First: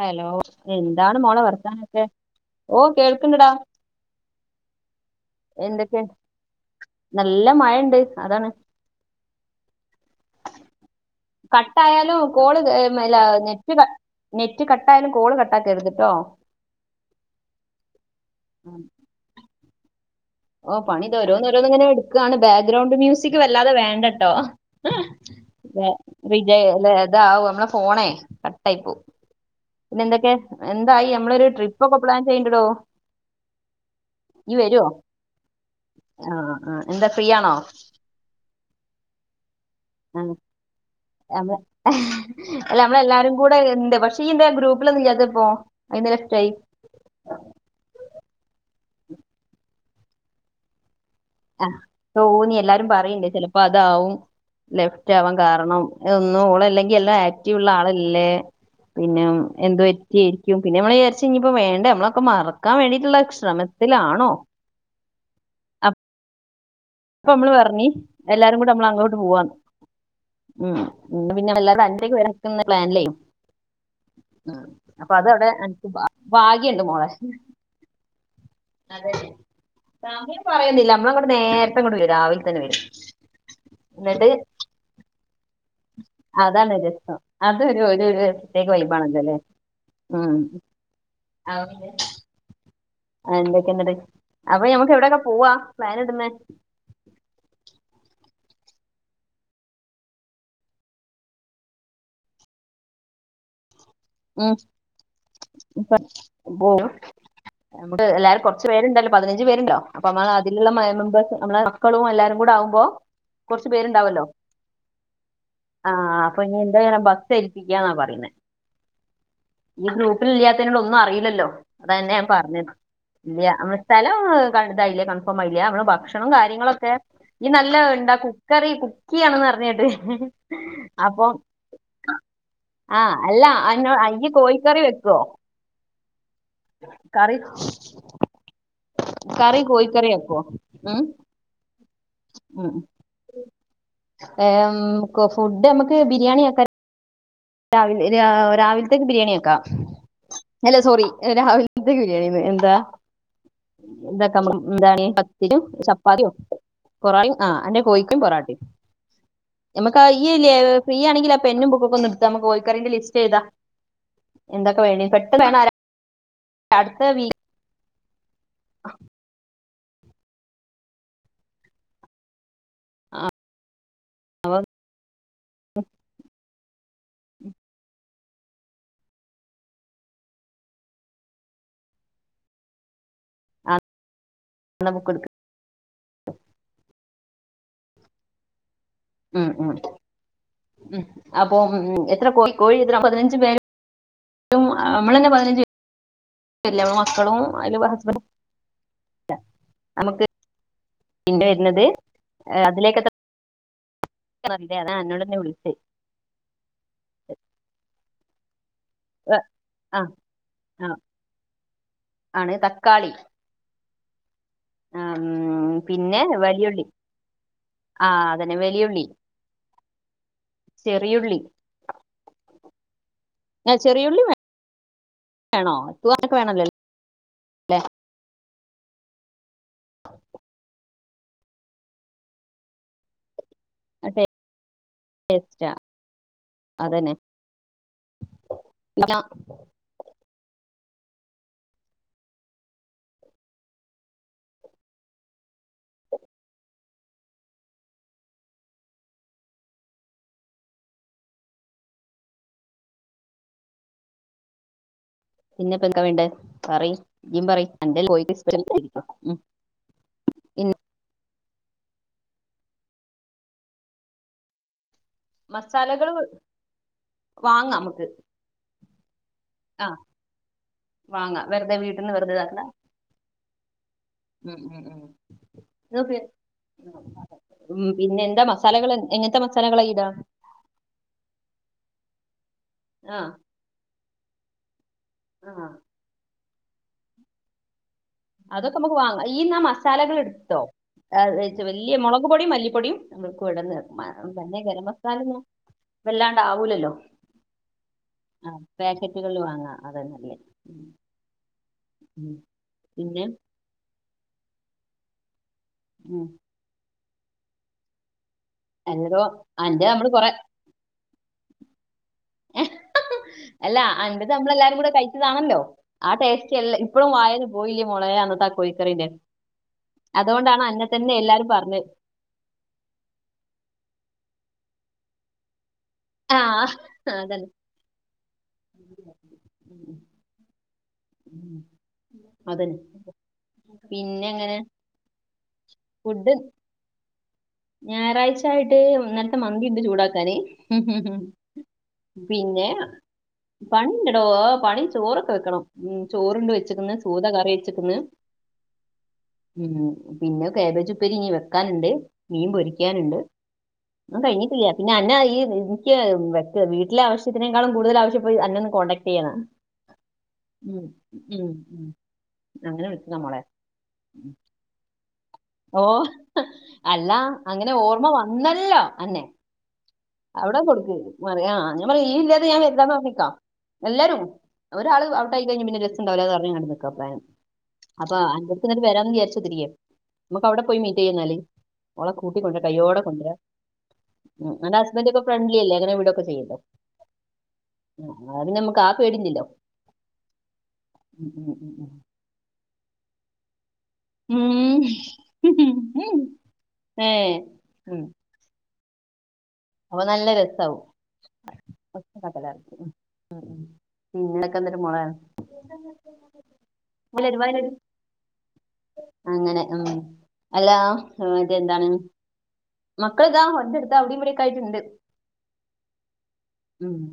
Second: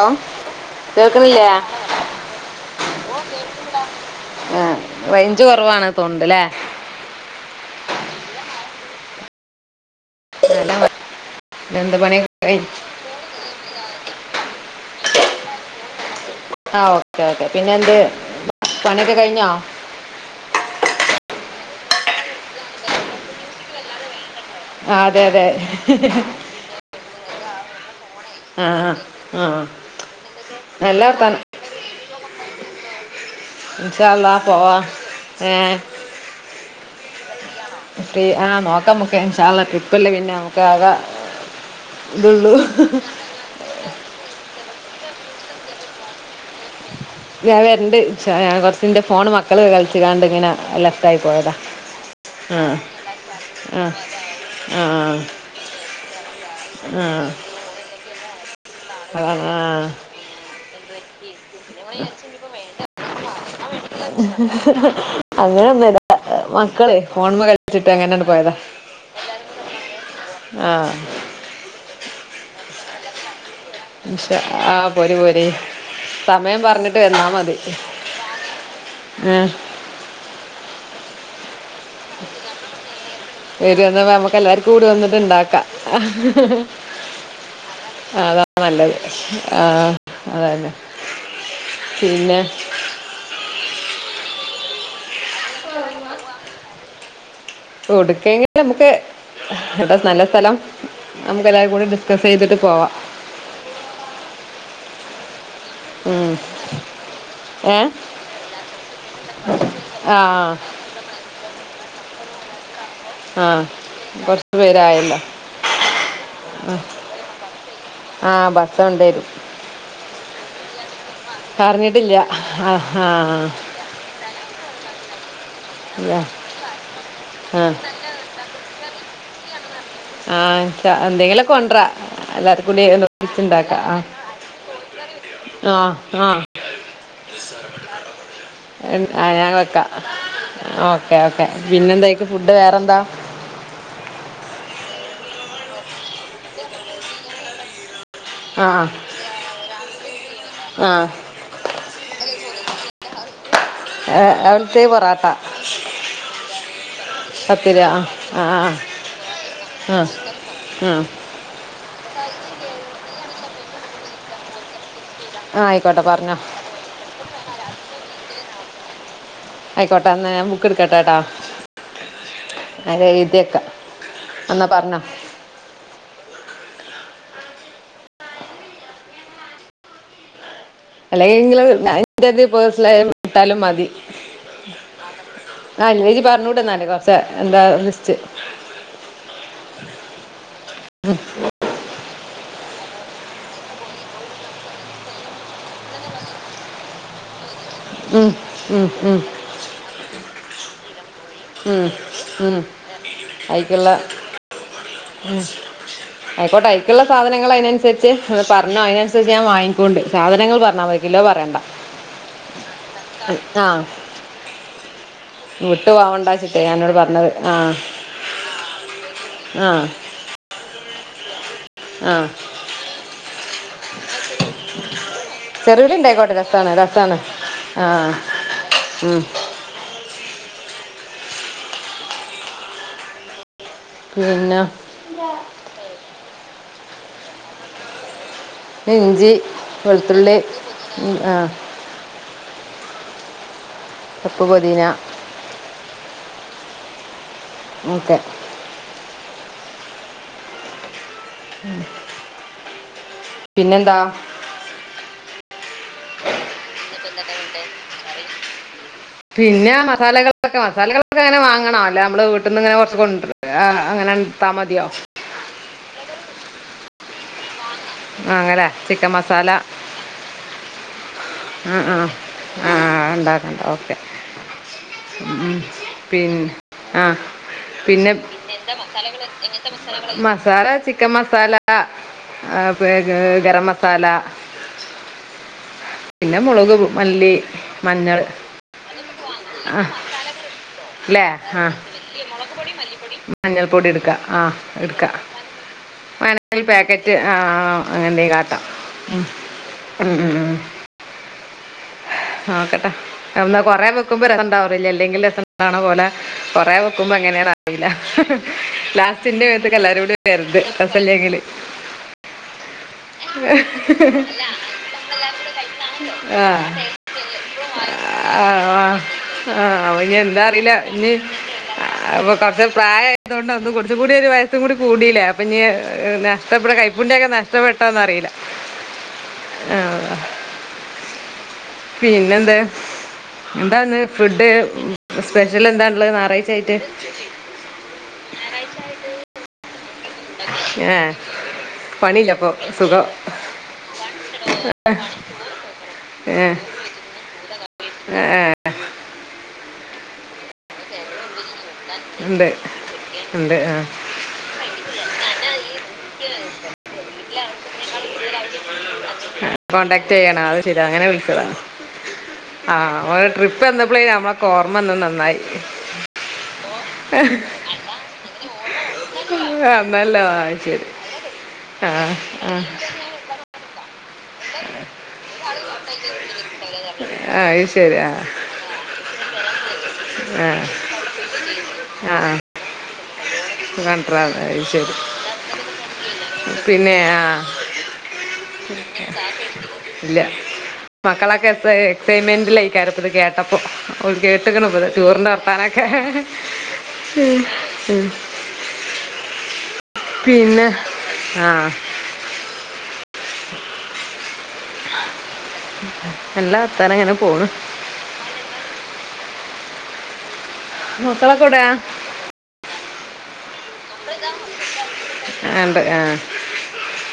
Hello എന്താണ് മോളെ കേൾക്കണില്ലേ വർത്താനൊക്കെ ഓ കേൾക്കണ്ടടാ. ആഹ് റൈഞ്ച് കുറവാണ് എന്തൊക്കെ തൊണണ്ടല്ലേ. നല്ല മഴണ്ട് അതാണ്. നല്ല മ- എന്ത് പണി കട്ടായാലും കോള് കഴി- കേറുന്നെരു ല്ല നെറ്റ് നെറ്റ് കട്ടായാലും കോള് കട്ട് ആക്കരുത്ട്ടോ. ആ ഓക്കെ ഓക്കെ പിന്നെ എന്ത് പണിയൊക്കെ കഴിഞ്ഞോ. ഓ പണിത് ഓരോന്നോരോന്നിങ്ങനെ എടുക്കയാണ് ബാക്ക്ഗ്രൗണ്ട് മ്യൂസിക് വല്ലാതെ വേണ്ടട്ടോ. ആ അതെ അതെ ജല്ല ഇതാവ നമ്മളെ ഫോണേ ആ കട്ടായി പോകും ആ, ആ പിന്നെ എന്തൊക്കെ നല്ല എന്തായി നമ്മളെ വർത്താനം ഒരു ട്രിപ്പ് ഒക്കെ പ്ലാൻ ചെയ്യ്ണ്ടടോ ഇൻഷാ അള്ളാ പോവാ ഏഹ് ആഹ് ആഹ് എന്താ ഫ്രീയാണോ ഫ്രീ ആഹ് നോക്കമ്മക്കെ ഇൻഷാ അള്ളാ ട്രിപ്പല്ലെ പിന്നെ നമ്മക്കാക അതെ നമ്മളല്ലാരും കൂടെ എന്തെ പക്ഷെ നീ എന്ത്യേ ഗ്രൂപ്പിലൊനും ഇല്ലാത്തപ്പോ അയിന് ലഫ്റ്റായി ഞാൻ വരണ്ട് ഇൻഷാ കൊറ്ച്ചി്ന്റെ ഫോണ് മക്കള് കളിച്ച്ങ്ങാണ്ട് ഇങ്ങനെ അല്ല ലെഫ്റ്റ് ആയി പോയതാ ആഹ് തോന്നി ആ എല്ലാരും പറയ്ണ്ടെ ചെലപ്പോ ആ അതാവും ലെഫ്റ്റ ആവാൻ ആ കാരണം എന്നും ഓളല്ലെങ്കി ആ എല്ലാ ആക്റ്റി വുള്ള ആളല്ലേ പിന്നെ അതാണ് ആ എന്ത് പറ്റി ക്കും പിന്നെ നമ്മള്‌ വിച്ചാരിച്ച് ഇനിയിപ്പോ വേണ്ട നമ്മളൊക് മറക്കാ വേണ്ടിട്ട്ള ശ്രമത്തിലാണോ അങ്ങനെ ഒന്ന മക്കളെ ഇപ്പ മ്മള് പറഞ്ഞി അങ്ങനെയാണ് പോയതാ എല്ലാരും കൂടെ നമ്മള് അങ്ങോട്ട് പോവാന്ന് ആ ഉം ഇന്ന് പിന്നെ വല്ലാതെ അൻതേക്ക് വരനിക്ക്ന്ന പ്ലാനിലെയ് ഇൻഷാ ഉം ആ അപ്പൊ പോര് അത പോര് എവ്ടെ അൻക്ക് സമയം ഭാഗ്യണ്ട് പറഞ്ഞിട്ട് മോളെ വന്നാ മ് മതി അതെ ആ സമയം പറയുന്നില്ല നമ്മള അങ്ങോട്ട് നേരത്തെ ഇങ്ങോട്ട് വെരാ രാവിൽ തെന്നെ വെരാ ഇന്ന്ട്ട് കൂട് വന്നിട്ട്ണ്ടാക്ക അഹ് ഹ് അതാണ് രസം അതൊരു ഒരു ഹ് അതാ പ്രത്യേക നല്ലത് വൈബാണല്ലോ അല്ലേ ആഹ് ഉം അതന്നെ പിന്നെ അന്തൊക്കെ ഇന്ന്ട്ട് അപ്പൊ ഞമ്മക്ക് എവിടെയൊക്കെ പോവാ പ്ലാൻ ഇടുന്നെ കൊടുക്കേകി നമുക്ക് എടാ നല്ല സ്ഥലം നമുക്ക എല്ലാരും കൂടി ഡിസ്കസീത്ട്ട് പോവാ മ് ഇപ ഉം. പോവാണ് ഏ നമ്മുക്ക് എല്ലാരും കൊറച്ച് പേരുണ്ടല്ലോ പതിനഞ്ച് പേരുണ്ടലോ അപ്പൊ ആ നമ്മള അതില്ള്ള മേ മെമ്പേഴ്സ് നമ്മളെ മക്കളും എല്ലാരും കൂടെ ആവുമ്പോ ആഹ് കുറച്ച് കൊറച്ചു പേരായല്ലോ ആഹ് അപ്പൊ ഇനി എന്തെയണം ബസ്സേൽപ്പിക്കാന്ന പറയിന്നെ ചൊണ്ടേരും ഈ ഗ്രൂപ്പിലില്ലാത്തിനൊടൊന്നു അറില്ലല്ലോ അതന്നെ പറഞ്ഞിട്ടില്ല ഞാൻ ആ പറഞ്ഞത് ആ ഇല്ല്യ സ്ഥലം കൺ ഇതായില്ലെ കൺഫോമായില്ല നമ്മളെ ഇല്ല. ഭക്ഷണോ കാര്യങ്ങളൊക്കെ ഇയ്യ് ആ നല്ലാ ഇണ്ടാക്കും ക്കുകറി കുക്കി ആണ്ന്ന് അറിഞ്ഞേട്ട് ആഹ് ച്ച എന്തെങ്കിലൊക്കെ കൊണ്ടരാ എല്ലാ കൂട്ടി ഒന്ന് ല്ല ഒപ്പിച്ചുണ്ടാക്കാം അനൊ ഇയ്യ് കോഴിക്കറി വെക്കോ ആഹ് ആഹ് കറി ഇൻ ആഹ് നാ കറി വെക്കാ കോഴിക്കറി വെക്കുവോ ഉം ഓക്കേ ഓക്കെ പിന്നെ എന്തയ്ക്ക് ഫുഡ് വേറെ എന്താ ഏം കോ ഫുഡ് നമ്മക്ക് ബിരിയാണി ആക്ക രാവിലെ ആ രാവിലത്തേക്ക് ബിരിയാണി ആക്കാ അല്ല ആ ആ സോറി രാവിൽത്തെന്നെ ബിരിയാണിന് എന്താ ഏ- ഇതാക്കാ നമ്മക്ക് അവിടുത്തെ എന്താണീ പൊറാട്ട പത്തിരിം ചപ്പാത്തിം പൊറ ആഹ് അന്റെ പത്തിരി ആ കോഴിക്കും ആ പൊറാട്ടിം ആ ആ നമ്മക്ക അയ്ല്ലേ ആ ആ ഫ്രീ ആണെങ്കിൽ ലഫ് പെന്നും ബുക്കൊക്കെ ഒന്ന് ഇട്ത്ത നമ്മക്ക് കോഴിക്കറിന്റെ ലിസ്റ്റ് എഴ്താ എന്തൊക്കെ വേണ്ടേ പേനാരാ ആയിക്കോട്ടെ പറഞ്ഞോ അടുത്ത വീ ആയിക്കോട്ടെ എന്നാ ഞാൻ ബുക്ക് എട്ക്കട്ടെട്ടൊ ഞാന് എഴ്തിക്കാ എന്നാ പറഞ്ഞോ അല്ലെങ്കില് ഞാൻ എന്റെതി പേഴ്സണലായി വിട്ടാലും മതി ബുക്ക് എടുക്കുക ആഹ് ഇന്നിജ്ജ് പറഞ്ഞൂടന്നാല് കൊറച്ചെ എന്താ ലിസ്റ്റ് ഉം ഉം ഉം അ അപ്പം എത്ര കോ കോഴി പതിനഞ്ച് പേര് നമ്മളെ ന്നെ പതിനഞ്ച് പേരില്ലെ ല്ലേ മക്കളും അതി ഉം ഉം ഉം നമുക്ക് പിന്നെ വര്ന്നത് അതിലേക്ക അഐക്ക്ള്ളേ [unintelligible] ആയിക്കോട്ടെ അയ്ക്ക്ള്ളെ സാധനങ്ങൾ അയ്നൻസരിച്ച് ഒന്ന് പറഞ്ഞു അയിന് ഏ, ഞാൻ വാങ്ങിക്കോണ്ട് ആ സാധനങ്ങൾ ആ പറഞ്ഞാൽ മതി കിലോ പറയണ്ട ആണ് തക്കാളി ആ ഉം, വിട്ടു പിന്നെ പോവണ്ടാ ചിറ്റേ വലിയുള്ളി ഞാഎന്നോട് പറഞ്ഞത് ആഹ് ആ അതന്നെ വലിയുള്ളി ആഹ് ചെറിയുള്ളി ആഹ് ആ ചെറിയുള്ളി വേണോ ചെറിയുള്ളി ഇണ്ടായിക്കോട്ടെ തൂവാനൊക്കെ ലെ വേണമല്ലോ രസാണ് രസാണ് ആഹ് ഉം പിന്നെ [unintelligible] അതന്നെ പിന്നെ ഇഞ്ചി വെളുത്തുള്ളി ആ ചപ്പ് പൊതീന ഉം ഉം പിന്നെന്താ പിന്നെപ്പന്താ വേണ്ടേ പറയ് യും പറയ് എന്റെയി കോയി സ്പെല് ഉം പിന്നെ മസാലകൾ ഇതൊക്കെ പിന്നെ മസാലകളൊക്കെ അങ്ങനെ വാങ്ങണോ അല്ല നമ്മള് വീട്ടീന്ന്ങ്ങെ കൊറച്ച് കൊ അങ്ങനെ ഇട്ടാ മതിയോ മസാലകൾ വാങ്ങാം ആഹ് വാങ്ങല്ലെ ചിക്കം മസാല ആ വാങ്ങാം വെറുതെ ഉം വീട്ടിൽ ആഹ് നിന്ന് വെറുതെ ഇതാക്കണ്ട ആഹ് ഉണ്ടാക്കണ്ട ഓക്കെ ഉം ഉം ഉം [unintelligible] പിന്നെ ആ ഉം പിന്നെ എന്താ മസാലകൾ എങ്ങനത്തെ മസാലകളാ എയ്താ മസാല ചിക്കൻ മസാലാ ആ ഗരം മസാലാ ആഹ് പിന്നെ മുളക് മല്ലി മഞ്ഞൾ അതൊക്കെ നമുക്ക് വാങ്ങാം ഈന്നാ ആ മസാലകൾ എടുത്തോ അല്ലേ അെ ആ വലിയ മുളക് പൊടിയും മല്ലിപ്പൊടിയും നക്ക് മഞ്ഞൾപ്പൊടി എടുക്കുക വിടന്ന്ക്കും തന്നെ ഗരം മസാല ഒന്നും വനൽ പാക്കറ്റ് ആഹ് ആഹ് പാക്കറ്റുകൾ വാങ്ങാം ഉം, ഉം, അതാന്നല്ലേ ആ കട്ടെ ഇൻ ഒ കൊറേ വെക്കുമ്പോ രസംണ്ടാവറില്ല അല്ലെങ്കിൽ രസംണ്ടാണ പോലെ ഉം, കൊറെ വെക്കുമ്പോ അങ്ങന അറീല്ല അല്ലടോ ലാസ്റ്റിന്റെ മേത്ത്ക്ക് അന്റെ എല്ലാരും നമ്മൾ കൂടി കൊറേ വരര്ത് രസല്ലങ്കില് അല്ല അൻപത് നമ്മളെല്ലാരും കൂടെ കഴിച്ചതാണല്ലോ ആഹ് ആ ടേസ്റ്റ് എല്ല ഇപ്പഴും വായെ പോയില്യ മോളെ അനെത്തെ കോയിക്കറിന്റെ ആഹ് ഇനി എന്താ അറിയില്ല ഇനി പറഞ്ഞത് അപ്പൊ കൊറച്ച പ്രായ അതുകൊണ്ട്ന്നും കുറച്ചും കൂടി ഒരു വയസും കൂടി കൂടിയിലേ അപ്പൊ നീ ആ നഷ്ട ഇടെ കൈപ്പുണ്ണ്യയൊക്കെ ന അതന്നെ ഇത്ര പെട്ടന്നറീ ല ആ ഉം, ഉം പിന്നെന്ത് അതന്നെ എന്താന്ന് പിന്നെ ഫുഡ് എങ്ങനെ സ്പെഷ്യല് എന്താള്ളെ ഫുഡ് ഞാറാഴ്ച്ച ആയിട്ട് ഞായറാഴ്ച ആയിട്ട് ഇന്നൽത്തെ മന്തി ഇണ്ട് ചൂടാക്കാന് പണില്ലപ്പൊ സുഖം പണിണ്ടടോ പണി ചോറൊക്കെ വെക്കണം ഉം ചോറ്ണ്ട് ഏ വെച്ച്ക്ക്ണ് സൂത കറി വെച്ചിക്ക്ണ് ഉം പിന്നെ കേബേജ് ഉപ്പേരി ഇഞ്ഞി വെക്കാന്ണ്ട് മീൻ ഉണ്ട് പൊരിക്യാന്ണ്ട് ഉണ്ട് ഒന്നും കഴിഞ്ഞിട്ടില്ല പിന്നെ അന്ന ഈ ഇൻക് വ വീട്ടില ആവശ്യത്തിനേക്കാളും കൂടുതൽ ആവശ്യ പ്പൊ അന്നെ ഒന്ന് കോണ്ടാക്ട് ചെയ്യണ ആ കോണ്ടാക്ട് ചെയ്യണം അയ് ശരി അങ്ങനെ വിൾച്ചത ഉം. ആ അങ്ങനെ വെക്കുക മോളെ ട്രിപ്പ് വന്നപ്പളെനി അമ്മളോക്കെ ഓ ർമ വന്ന നന്നായി ഓ അല്ലാ അങ്ങനെ ഓർമ വന്നല്ലോ അന്നെ എന്നല്ലോ ആ അവ്ട ശരി കൊട്ക്ക് മറയാ ഞാൻ ആ പറ ഇയ്യ് ഇല്ലാതെ ആ ഞാൻ വര്ല്ലാന്ന് പർഞ്ഞിക്കാ എല്ലാരും ഒരാള് അവ്ട്ടായി കഴിഞ്ഞ പിന്നെ രസംണ്ടാവൂല ന്ന് പർഞ്ഞിങ്ങാണ്ട് ആ അത് ശരി ആ അപ്പൊ അന്റെ അട്ത്ത് വരാന്ന് വിചാരിച്ച്കുത്തിരിക്കാണ് നമ്മക്ക് ആ അവ്ടെ പോയി മീറ്റ് ചെയ്യന്നാല് ഓള ആ കൂട്ടിക്കൊണ്ട് കയ്യോടെ കൊണ്ട്രാ കണ്ടാ ഉം അന്റെ ശരി ഹസ്ബൻഡ് ഒക്കെ ഫ്രണ്ട്ലി അല്ലേ അങ്ങനെ വിടൊക്കെ ചെയ്യൂലെ പിന്നെ ആ ന്നാ പിന്നെ നമ്മക്ക് ആ പേടില്ലല്ലോ ഇല്ല ഉം, മക്കളൊക്കെ ഉം, ഉം, എ ഉം. എക്സൈമെന്റിലയിക്കാരം ഇത് കേട്ടപ്പോ ഓല് കേട്ട്ക്ക്ണ് ഇത് ടൂറിന്റെ വർത്താനൊക്കെ ഉം. ഏ ഉം അപ്പൊ നല്ല പിന്നെ രസാവും ആ [unintelligible] നല്ലാ വർത്താനം അങ്ങനെ വയലൊരു പോണ് വയലൊരു അങ്ങനെ ഉം അല്ലാ മക്കളൊക്കെ മറ്റേ ഇവിടെയാ എന്താണ് മക്കൾ താ [unintelligible] അവ്ടിം ഇവടിം ഒക്കെ ആയിട്ട്ണ്ട് ആ ഇണ്ട് ആ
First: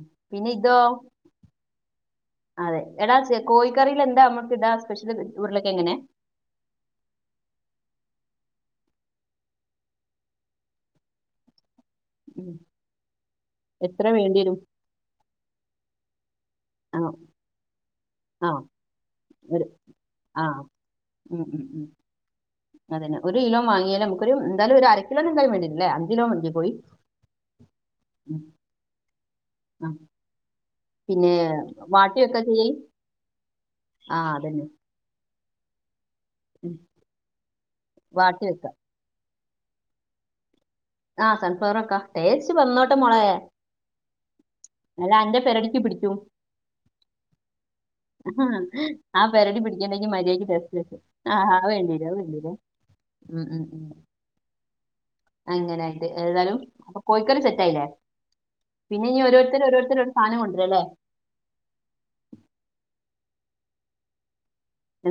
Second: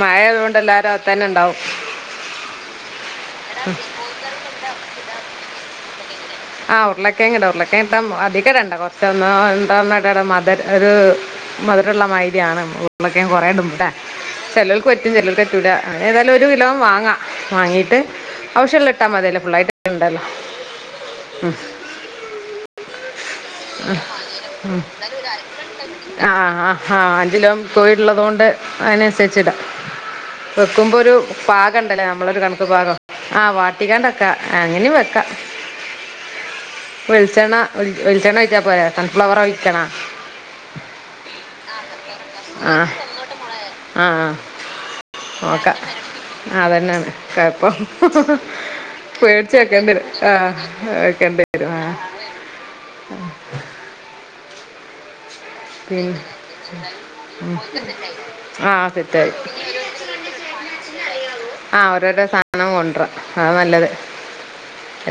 മഴ പിന്നെ ആയദോണ്ട് ഇതോ എല്ലാരും അകത്തന്നെ ഇണ്ടാവും അതെ എടാ കോഴിക്കറില് എന്താ നമ്മക്ക് ഇടാ സ്പെഷ്യല് ഉര്ളകെയങ്ങന്നെ ആ ഉർളകേങ്ട ഉർളക്കേങ്ങിട്ട അധികടണ്ട കൊർച്ചൊന്നൊ രണ്ടണ്ണോ ഇടണം മദ് ര ഒരു മദരള്ള മായിരി ആണ് ഉരുള കേങ് കൊറേ ഇടുമ്പ ലെ എത്ര വേണ്ടി വരും ചെലോൽക്ക് പറ്റും ചെലോൽക്ക് പ റ്റുട ഏതായാലും ഒരു കിലോം ആ വാങ്ങാ വാങ്ങിയിട്ട് ആ ഔശ്യള്ള ഇട്ടാ മതിയല്ലേ ഒരു ഫുള്ളായിട്ട് ഇടണ്ടല്ലോ ആ ഉം ഉം ഉം അതന്നെ ഒരു കിലോ വാങ്ങിയാൽ നമുക്കൊരു എന്തായാലും ഒരു അരക്കിലോ എന്തായാലും വേണ്ടില്ലേ അഞ്ച് കിലോ ആ മതി ആ കോഴി ആ അഞ്ചിലോം കോഴി ഉം ഇള്ളതൊണ്ട് അയിനൻസര്ച്ടാ ആ വെക്കുമ്പൊ ഒരു പിന്നെ പാകം ഇണ്ടല്ലേ വാട്ടി വെക്കാ നമ്മളൊരു ചെയ്യ കണക്ക് പാകം ആ വാട്ടികാണ്ട് ആ വെക്കാ അതന്നെ അങ്ങനിം വെക്കാ ഉം വെൾച്ചണ്ണ വെൾ വെൾച്ചണ്ണ വാട്ടി ഒഴിച്ചാ വെക്ക പോരെ സൺഫ്ലവർ ഒഴിക്കണോ ആ സൺഫ്ലവറ ആക്കാ ടെസ്റ്റ് ആ വന്നോട്ടെ മോളെ ആ അല്ല അന്റെ പെരടിക്ക് പിടിക്കും അതന്നെണ് കഴപ്പം പേട്ച് പെരടി വെക്കേണ്ടി വരും പിടിക്കണ്ടെങ്കിൽ ആ മര്യാദക്ക് ടേസ്റ്റ് വെക്കും ആ വെക്കേണ്ടി ആ അത് വരും വേണ്ടിയരും അത് വേണ്ടിയരും ഉം ഉം പിന്നെ അങ്ങനായിട്ട് ഏതാലും കോഴിക്കറി സെറ്റായി ലെ ആ പിന്നെ ഇഞ് സെറ്റായി ഒരു ത്തര് ഓരോര്ത്തര് ഒരു സാനം കൊണ്ട്രാ ലെ ആ ഓരോരോ സാനം കൊണ്ട്രാ അതാ നല്ലത്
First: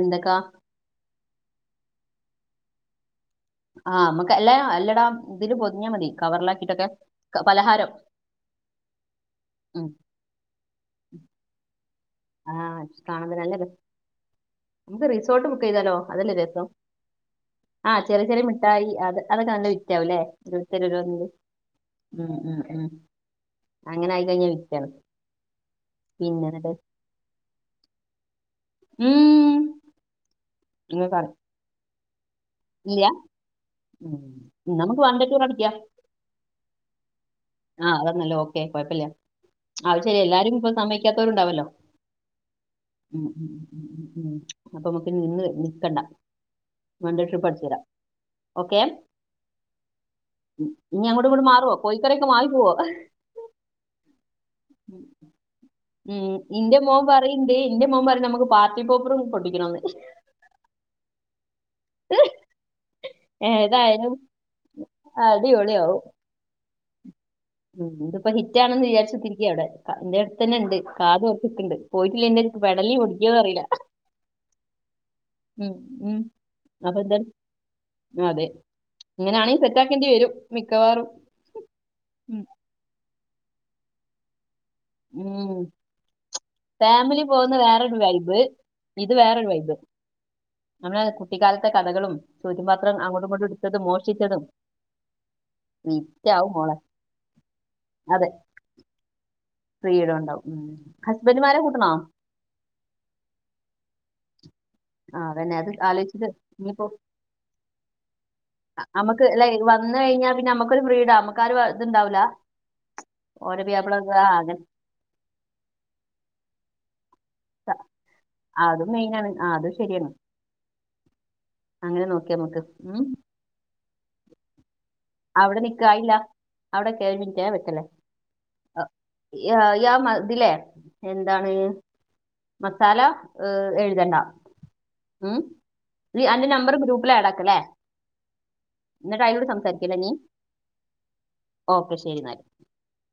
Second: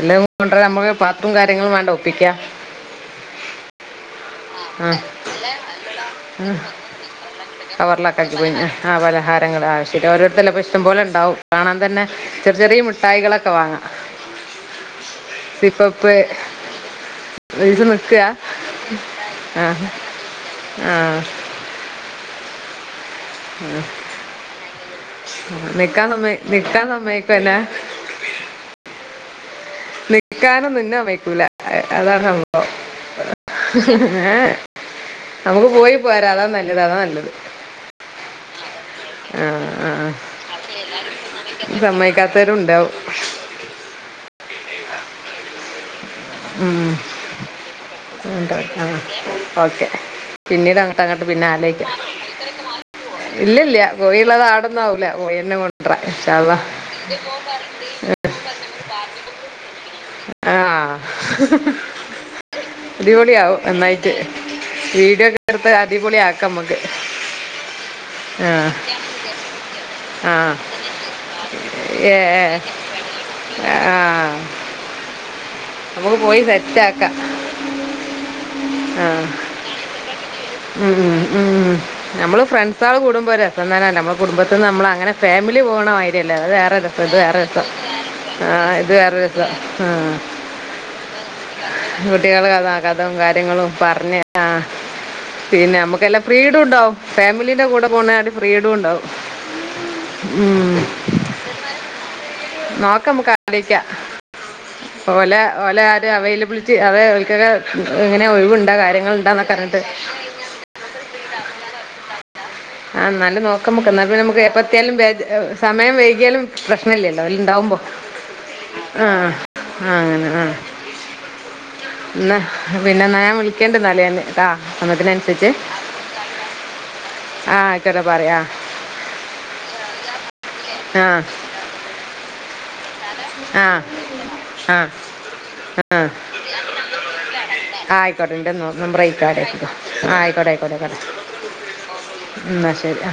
എല്ല കൊണ്ട്രാ നമ്മള് പാ ട്ടും കാര്യങ്ങളും വേണ്ട ഒപ്പിക്കാ ആ അമ്മക്ക് എല്ലാ ആ അല്ലടാ ഇതില് പൊത്ഞ്ഞാ മതി കവർലാക്കിട്ടൊക്കെ പലഹാ കവർലക്കാക്കി പോയ്ഞ് ആ പലഹാരങ്ങള് ഉം. ആവശ്യം ഓരോര്ത്തല്ല ഇഷ്ടം പോലെ ഇണ്ടാവും കാണാൻ തന്നെ ആ ചെർ ചെറീ മുഠായികളൊക്കെ വാങ്ങാ മ്മക്ക് റിസോട്ട് ബുക്ക് ചെയ്താലോ? അതല്ലേ രസം ദിവസം ആ നിൽക്കുക ചെറ്യേ ചെറ്യേ മിട്ടായി അത് അതൊക്കെ ആ നല്ല വിറ്റാവൂല്ലേ ഓരൊരുത്തര് ആ ഓരൊന്ന് ഉ ഉ ഉ അങ്ങനെ ആയി കഴിഞ്ഞാൽ വിറ്റാണ്. നിക്കാൻ സമ്മയി പിന്നെ എന്നിട്ട് നിക്കാൻ സമ്മയ്ക്കല്ലേ ഉം നിക്കാനൊന്നും ഇന്നെ നിങ്ങൾ പറ സമ്മയ്ക്കൂല. അഹ് അതാണ് സംഭവം ഇല്ല ഉം. ഏ ഉം, നമുക്ക് വൺ ഡേ ടൂർ നമക്ക് അടിക്കാം പോയി പോരാ. അതാ നല്ലത് അതാ നല്ലത് ആഹ് അതാന ല്ലേ ഓക്കെ കുഴപ്പല്ല. ആ, ആ. അതും ശെരിയാ. എല്ലാരും ഇപ്പൊ സമ്മക്കാത്തവരുണ്ടാവല്ലോ? സമ്മതിക്കാത്തവരും ഉണ്ടാവും ഉം ഉം ഉം അപ്പൊ നമ്മക്ക് ഇന്ന് നിക്കണ്ട. വൺ ഡേ ട്രിപ്പ് അടിച്ച് വരാം. ഉം ആ ഓക്കെ. പിന്നീട് അങ്ങട്ട് ഇനി അങ്ങട്ട് അങ്ങോട്ടും പിന്നെ ഇങ്ങോട്ട് മാറുവോ ആലോചിക്ക. കോഴിക്കറിയൊക്കെ മാറി പോവോ കോഴിയുള്ളത് ആടൊന്നാവൂല കോഴി തന്നെ കൊണ്ടുവരാ ഉം ഇൻഷാല്ലാ. ഇന്റെ മോൻ പറയ്ണ്ട് ഇന്റെ മോൻ പറയ്ണെ നമുക്ക് പാർ ക്കി പോപ്പറും പൊട്ടിക്കണം ന്ന് ആഹ്. അടിപൊളിയ ആവും ഏതായാലും ഒന്നായിട്ട്. വീഡിയോ ക്കട്ത്ത് അടിപൊളിയാവും അടിപൊളി ആക്ക മ്മക്ക്. ഉം ഇതിപ്പോ ഹിറ്റാണന്ന് വിചാരിച്ചുത്തിരിക്ക അവിടെ എന്റെ ആ അടുത്ത് തന്നെ ഉണ്ട് കാതോർത്തിക്കുന്നുണ്ട്. ഏ പോയിട്ടില്ല ന്റെ പെടലി പൊട്ടിയോന്നറിയില്ല. നമക്ക് പോയി സെറ്റാക്ക. ഹും അതെ ഇങ്ങനെയാണെങ്കിൽ സെറ്റ് ആക്കേണ്ടി വരും ഉം മിക്കവാറും. ഉം ഉം നമ്മൾ ഉം, ഫ്രണ്ട്സേള് കൂടുമ്പോൾ രസന്നെല്ലേ. നമ്മുടെ കുടുംബത്തിൽ നിന്ന് നമ്മള അങ്ങനെ ഉം. ഫാമിലി പോകണമാരിയല്ലല്ലോ അത് വേറെ രസം ഇത് ഫാമിലി വേറെ പോകുന്ന രസം. വേറൊരു വൈബ് ആഹ് ഇത് വേറേ രസം വേറൊരു വൈബ് ആഹ് നമ്മളെ കുട്ടിക്കാലത്തെ കഥകളും കുട്ടികൾ കഥ ചോദ്യപാത്രം കഥും അങ്ങോട്ടും ഇങ്ങോട്ടും കാര്യങ്ങളും എടുത്തതും പറഞ് മോഷ്ടിച്ചതും ആഹ് പിന്നെ നമുക്കെന്നേ വിറ്റാവും ഫ്രീടും മോളെ ണ്ടാവും ഫാമിലീന്റെ കൂടെ പോന്നെട്ടിം ഫ്രീഡും ണ്ടാവും. ഫ്രീഡൊണ്ടാവും. ഹസ്ബൻഡുമാരെ കൂട്ടണോ? നോക്കമ്മക്ക് ആലോയിക്ക ആഹ തന്നെ അത് ആര് ആലോചിച്ചിട്ട് അവൈലബിലിറ്റി ഇനിയിപ്പോ അവ അവൊക്കെ ഇങ്ങനെ ഒഴിവുണ്ടാ കാര്യങ്ങൾ നമുക്ക് ഉണ്ട ന്നൊക്കേ ലൈക് പറഞ്ഞിട്ട് വന്നു കഴിഞ്ഞാൽ പിന്നെ നമക്കൊരു ഫ്രീട നമക്കും ഇത്ണ്ടാവൂല ആഹ് ന്നാല് നോക്ക മ്മക്ക് ന്നാപിന്നെ മക്ക് എപ്പത്തിയാലും സമയം വൈകിയാലും പ്രശ്നല്യല്ലോ ഓല് ഇണ്ടാവുമ്പോ അതും ആ മെയിൻ ആണ് അതും ആ ശരിയാണ് അങ്ങനെ ആ അങ്ങനെ നോക്കി ന്ന നമുക്ക് ഉം പിന്നെ ന്ന ഞാൻ വിളിക്കണ്ട് ന്നാല് ട്ടൊ ന്ന പിന്നെ അയി അവിടെ നിക്കായില്ല. അവിടെ നികെ ഒരു മിനിറ്റെ ആ വെക്കല്ലേ ആയിക്കോട്ടെ പറയാ യ യാ അഹ് ഇതിലേ എന്താണ് മസാല ഏഹ്, ആഹ് എഴുതണ്ട ആഹ് ഉം ആഹ് നീ അന്റെ നമ്പർ ഗ്രൂപ്പിൽ ആഡ് ആക്കല്ലേ ആ ആയിക്കോട്ടെ ഇന്റെ മൊഗം എന്നിട്ട് ബ്രയിക്കാട്. അതിലൂടെ സംസാരിക്കല്ലേ നീ ആഹ് ആയിക്കോട്ടെ ആയിക്കോട്ടെ ആയിക്കോട്ടെ ഓക്കെ ശരി എന്നാല് ന്ന ശരി.